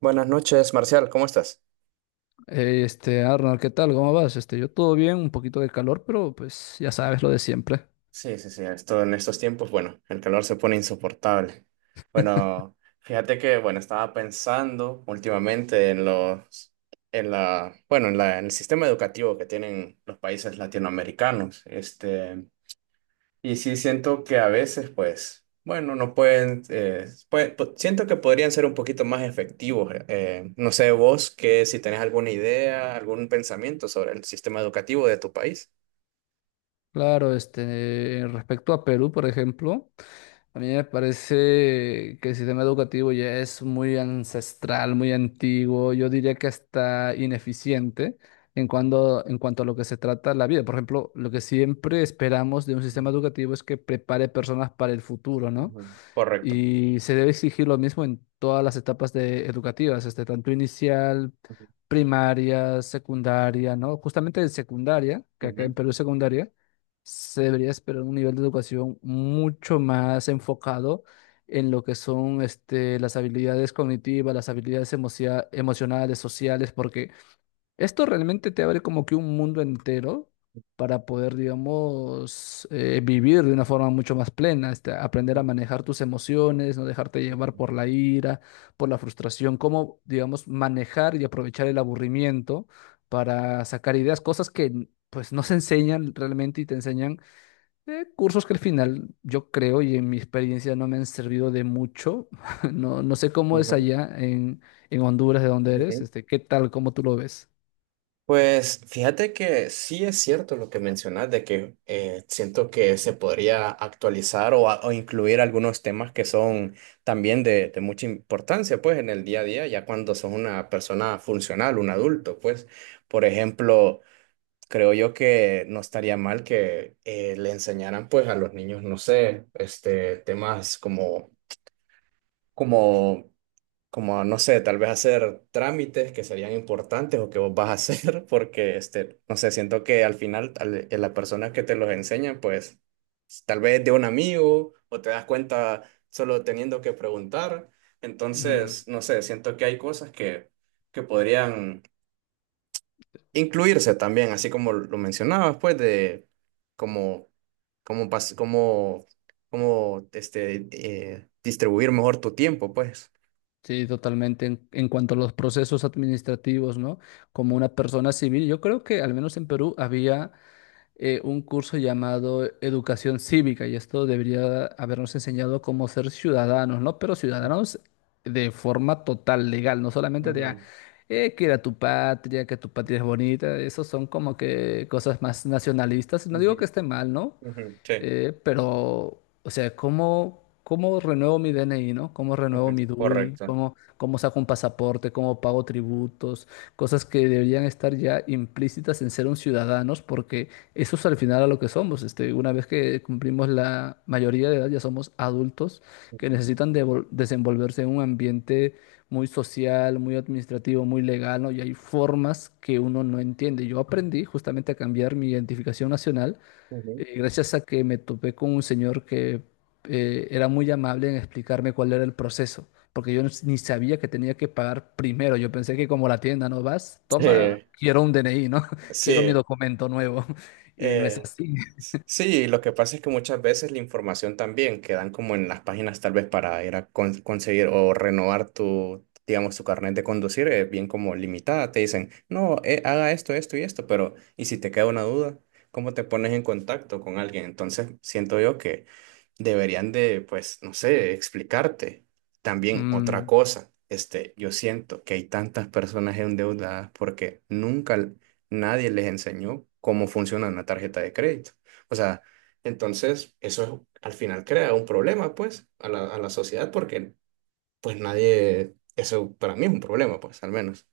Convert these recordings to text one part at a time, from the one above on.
Buenas noches, Marcial, ¿cómo estás? Hey, Arnold, ¿qué tal? ¿Cómo vas? Yo todo bien, un poquito de calor, pero pues ya sabes lo de siempre. Sí, sí, sí, esto en estos tiempos, bueno, el calor se pone insoportable. Bueno, fíjate que, bueno, estaba pensando últimamente en los, en la, bueno, en la, en el sistema educativo que tienen los países latinoamericanos. Y sí siento que a veces, pues, bueno, no pueden, siento que podrían ser un poquito más efectivos. No sé, vos, que si tenés alguna idea, algún pensamiento sobre el sistema educativo de tu país. Claro, respecto a Perú, por ejemplo, a mí me parece que el sistema educativo ya es muy ancestral, muy antiguo, yo diría que hasta ineficiente en cuanto a lo que se trata la vida. Por ejemplo, lo que siempre esperamos de un sistema educativo es que prepare personas para el futuro, ¿no? Ujú, correcto. Y se debe exigir lo mismo en todas las etapas educativas, este, tanto inicial, Ujú. primaria, secundaria, ¿no? Justamente en secundaria, que acá en Ujú. Perú es secundaria, se debería esperar un nivel de educación mucho más enfocado en lo que son este, las habilidades cognitivas, las habilidades emocionales, sociales, porque esto realmente te abre como que un mundo entero para poder, digamos, vivir de una forma mucho más plena, este, aprender a manejar tus emociones, no dejarte Ujú. llevar por la ira, por la frustración, cómo, digamos, manejar y aprovechar el aburrimiento para sacar ideas, cosas que pues no se enseñan realmente y te enseñan cursos que al final yo creo y en mi experiencia no me han servido de mucho. No, no sé cómo es Ujú. allá en Honduras, de donde eres, este, ¿qué tal, cómo tú lo ves? Pues fíjate que sí es cierto lo que mencionas de que siento que se podría actualizar o o incluir algunos temas que son también de mucha importancia pues en el día a día, ya cuando sos una persona funcional, un adulto, pues por ejemplo, creo yo que no estaría mal que le enseñaran pues a los niños, no sé, este, temas como... como como no sé, tal vez hacer trámites que serían importantes o que vos vas a hacer, porque, este, no sé, siento que al final, la persona que te los enseña, pues, tal vez de un amigo o te das cuenta solo teniendo que preguntar. Entonces, Ujú. no sé, siento que hay cosas que podrían incluirse también, así como lo mencionabas, pues, de como, como, pas- como, como, este, distribuir mejor tu tiempo, pues. Sí, totalmente. En cuanto a los procesos administrativos, ¿no? Como una persona civil, yo creo que al menos en Perú había un curso llamado Educación Cívica y esto debería habernos enseñado cómo ser ciudadanos, ¿no? Pero ciudadanos de forma total, legal, no solamente de, Ujú, que era tu patria, que tu patria es bonita, esos son como que cosas más nacionalistas. No digo que ujú. esté mal, ¿no? Ujú, sí, Pero, o sea, ¿cómo, cómo renuevo mi DNI, ¿no? ¿Cómo ujú, renuevo mi DUI? correcto. ¿Cómo, cómo saco un pasaporte? ¿Cómo pago tributos? Cosas que deberían estar ya implícitas en ser un ciudadanos, porque eso es al final a lo que somos. Este, una vez que cumplimos la mayoría de edad, ya somos adultos que Ujú, necesitan desenvolverse en un ambiente muy social, muy administrativo, muy legal, ¿no? Y hay formas que uno no entiende. Yo aprendí justamente a cambiar mi identificación nacional ujú. Gracias a que me topé con un señor que era muy amable en explicarme cuál era el proceso, porque yo no- ni sabía que tenía que pagar primero. Yo pensé que como la tienda no vas, Sí, toma, quiero un DNI, ¿no? Quiero mi sí. documento nuevo. Y no es Eh, así. sí, lo que pasa es que muchas veces la información también quedan como en las páginas tal vez para ir a conseguir o renovar tu, digamos, tu carnet de conducir, es bien como limitada. Te dicen, no, haga esto, esto y esto, pero ¿y si te queda una duda? ¿Cómo te pones en contacto con alguien? Entonces, siento yo que deberían de, pues, no sé, explicarte. También otra Mm. cosa, este, yo siento que hay tantas personas endeudadas porque nunca nadie les enseñó cómo funciona una tarjeta de crédito. O sea, entonces eso al final crea un problema, pues, a la sociedad porque, pues, nadie, eso para mí es un problema, pues, al menos.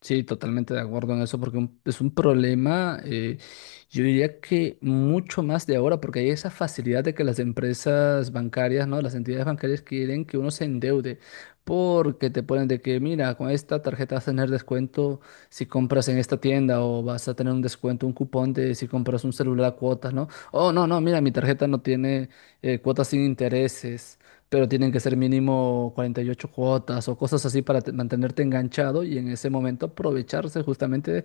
Sí, totalmente de acuerdo en eso, porque es un problema, yo diría que mucho más de ahora, porque hay esa facilidad de que las empresas bancarias, ¿no? Las entidades bancarias quieren que uno se endeude, porque te ponen de que, mira, con esta tarjeta vas a tener descuento si compras en esta tienda, o vas a tener un descuento, un cupón de si compras un celular a cuotas, ¿no? Oh, no, no, mira, mi tarjeta no tiene cuotas sin intereses, pero tienen que ser mínimo 48 cuotas o cosas así para mantenerte enganchado y en ese momento aprovecharse justamente,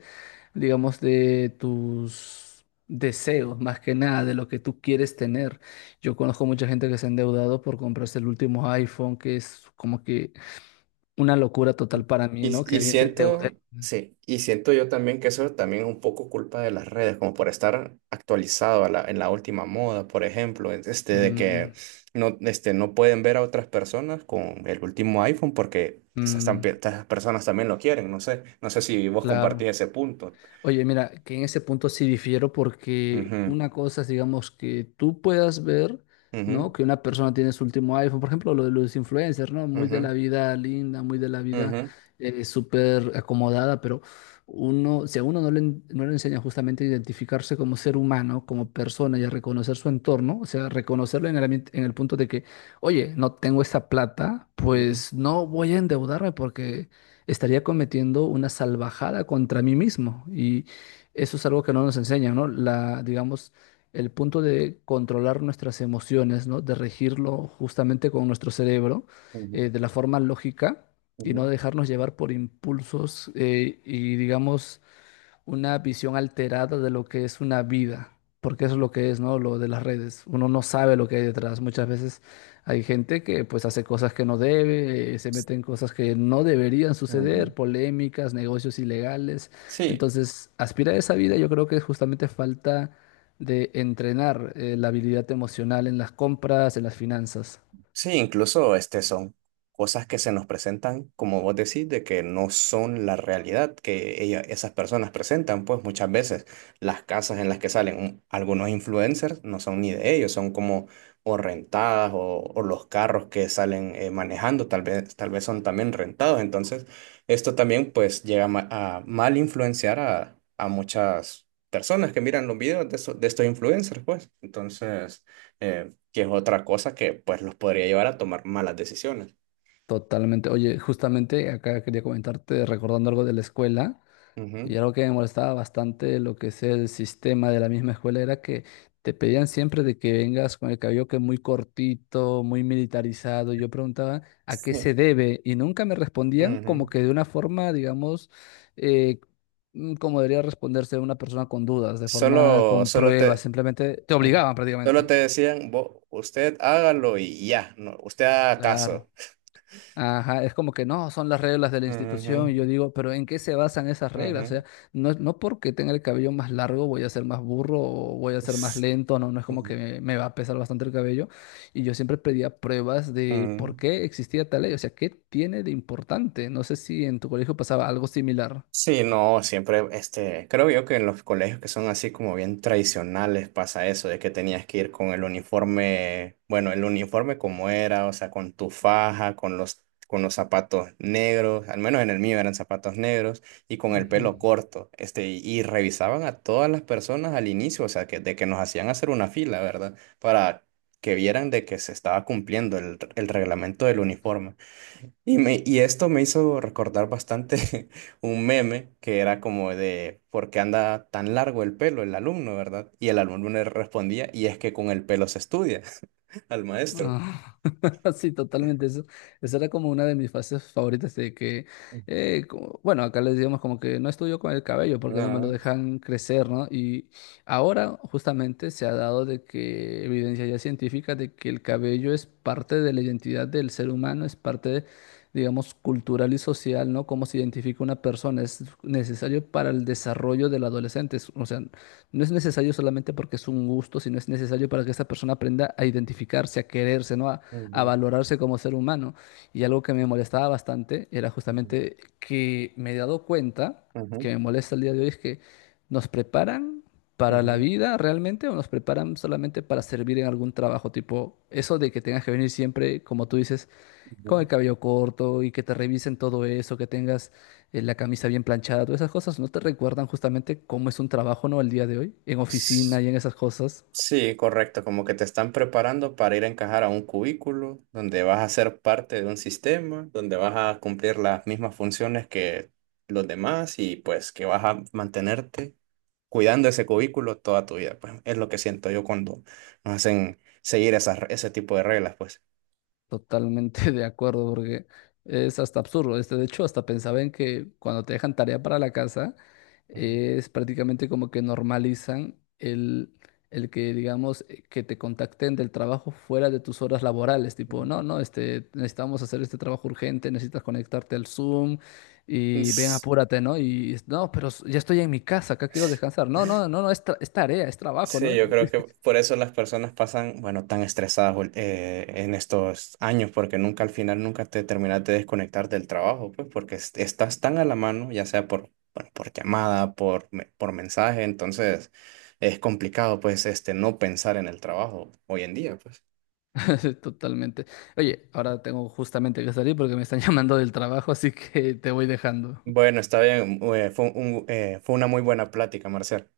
digamos, de tus deseos, más que nada, de lo que tú quieres tener. Yo conozco mucha gente que se ha endeudado por comprarse el último iPhone, que es como que una locura total para Y, mí, ¿no? Que y alguien se endeude. siento, sí, y siento yo también que eso también es un poco culpa de las redes, como por estar actualizado a en la última moda, por ejemplo, este, de que Mm, no, este, no pueden ver a otras personas con el último iPhone porque mm, estas personas también lo quieren, no sé, no sé si vos compartís claro. ese punto. Oye, mira, que en ese punto sí difiero porque Ujú, una cosa es, digamos, que tú puedas ver, ¿no? ujú, Que una persona tiene su último iPhone, por ejemplo, lo de los influencers, ¿no? Muy de la ujú, vida linda, muy de la vida ujú, súper acomodada, pero uno, si a uno no le, no le enseña justamente a identificarse como ser humano, como persona y a reconocer su entorno, o sea, reconocerlo en el, en el punto de que, oye, no tengo esa plata, ujú, pues no voy a endeudarme porque estaría cometiendo una salvajada contra mí mismo. Y eso es algo que no nos enseñan, ¿no? La, digamos, el punto de controlar nuestras emociones, ¿no? De regirlo justamente con nuestro cerebro, ujú, de la forma lógica y no ujú, dejarnos llevar por impulsos y, digamos, una visión alterada de lo que es una vida, porque eso es lo que es, ¿no? Lo de las redes. Uno no sabe lo que hay detrás. Muchas veces hay gente que pues hace cosas que no debe, se mete en cosas que no deberían ujú. suceder, polémicas, negocios ilegales. Sí. Entonces, aspirar a esa vida yo creo que justamente falta de entrenar la habilidad emocional en las compras, en las finanzas. Sí, incluso este son cosas que se nos presentan, como vos decís, de que no son la realidad que esas personas presentan, pues muchas veces las casas en las que salen algunos influencers no son ni de ellos, son como o rentadas o los carros que salen manejando, tal vez son también rentados. Entonces, esto también pues llega a, a mal influenciar a muchas personas que miran los videos de, de estos influencers, pues. Entonces eh, que es otra cosa que pues los podría llevar a tomar malas decisiones. Totalmente. Oye, justamente acá quería comentarte, recordando algo de la escuela. Y Ujú. algo que me molestaba bastante de lo que es el sistema de la misma escuela era que te pedían siempre de que vengas con el cabello que muy cortito, muy militarizado. Y yo preguntaba a qué Sí. se debe y nunca me respondían como Ujú. que de una forma, digamos, eh, como debería responderse una persona con dudas, de forma Solo, con solo pruebas, te, simplemente te ujú. obligaban Solo prácticamente. te decían, Usted hágalo y ya, no, usted haga Claro. caso." Ajá, es como que no, son las reglas de la institución. Y yo Ujú, digo, pero ¿en qué se basan esas reglas? O ujú. sea, no, no porque tenga el cabello más largo voy a ser más burro o voy a ser más S- lento, no, no es como Ujú, que me va a pesar bastante el cabello. Y yo siempre pedía pruebas de por ujú. qué existía tal ley, o sea, ¿qué tiene de importante? No sé si en tu colegio pasaba algo similar. Sí, no, siempre, este, creo yo que en los colegios que son así como bien tradicionales pasa eso, de que tenías que ir con el uniforme, bueno, el uniforme como era, o sea, con tu faja, con con los zapatos negros, al menos en el mío eran zapatos negros, y con el Ujú. pelo corto, este, y revisaban a todas las personas al inicio, o sea, que, de que nos hacían hacer una fila, ¿verdad? Para que vieran de que se estaba cumpliendo el reglamento del uniforme. Y esto me hizo recordar bastante un meme que era como de ¿por qué anda tan largo el pelo el alumno, verdad? Y el alumno le respondía, y es que con el pelo se estudia al maestro. Ah. Sí, totalmente. Eso era como una de mis fases favoritas de que, bueno, acá les decíamos como que no estudio con el cabello porque no me lo Ah, dejan crecer, ¿no? Y ahora justamente se ha dado de que evidencia ya científica de que el cabello es parte de la identidad del ser humano, es parte, de, digamos, cultural y social, ¿no? Cómo se identifica una persona, es necesario para el desarrollo del adolescente. O sea, no es necesario solamente porque es un gusto, sino es necesario para que esta persona aprenda a identificarse, a quererse, ¿no? A ujú, valorarse como ser humano. Y algo que me molestaba bastante era ujú, justamente que me he dado cuenta, ujú, que me molesta el día de hoy, es que nos preparan para la ujú, vida realmente o nos preparan solamente para servir en algún trabajo, tipo eso de que tengas que venir siempre, como tú dices, ujú. con el cabello corto y que te revisen todo eso, que tengas la camisa bien planchada, todas esas cosas no te recuerdan justamente cómo es un trabajo, ¿no? El día de hoy, en oficina y en esas cosas. Sí, correcto, como que te están preparando para ir a encajar a un cubículo donde vas a ser parte de un sistema, donde vas a cumplir las mismas funciones que los demás y pues que vas a mantenerte cuidando ese cubículo toda tu vida. Pues es lo que siento yo cuando nos hacen seguir esas, ese tipo de reglas, pues. Totalmente de acuerdo, porque es hasta absurdo. Este, de hecho, hasta pensaba en que cuando te dejan tarea para la casa, Ujú, es prácticamente como que normalizan el que, digamos, que te contacten del trabajo fuera de tus horas laborales. Tipo, no, ujú. no, este, necesitamos hacer este trabajo urgente, necesitas conectarte al Zoom y ven, Es- apúrate, ¿no? Y no, pero ya estoy en mi casa, acá quiero descansar. No, no, no, no, es, es tarea, es trabajo, ¿no? Sí, yo creo que por eso las personas pasan, bueno, tan estresadas en estos años, porque nunca al final, nunca te terminas de desconectar del trabajo, pues porque estás tan a la mano, ya sea por, bueno, por llamada, por, por mensaje, entonces es complicado, pues, este, no pensar en el trabajo hoy en día, pues. Totalmente. Oye, ahora tengo justamente que salir porque me están llamando del trabajo, así que te voy dejando. Bueno, está bien, fue fue una muy buena plática, Marcial.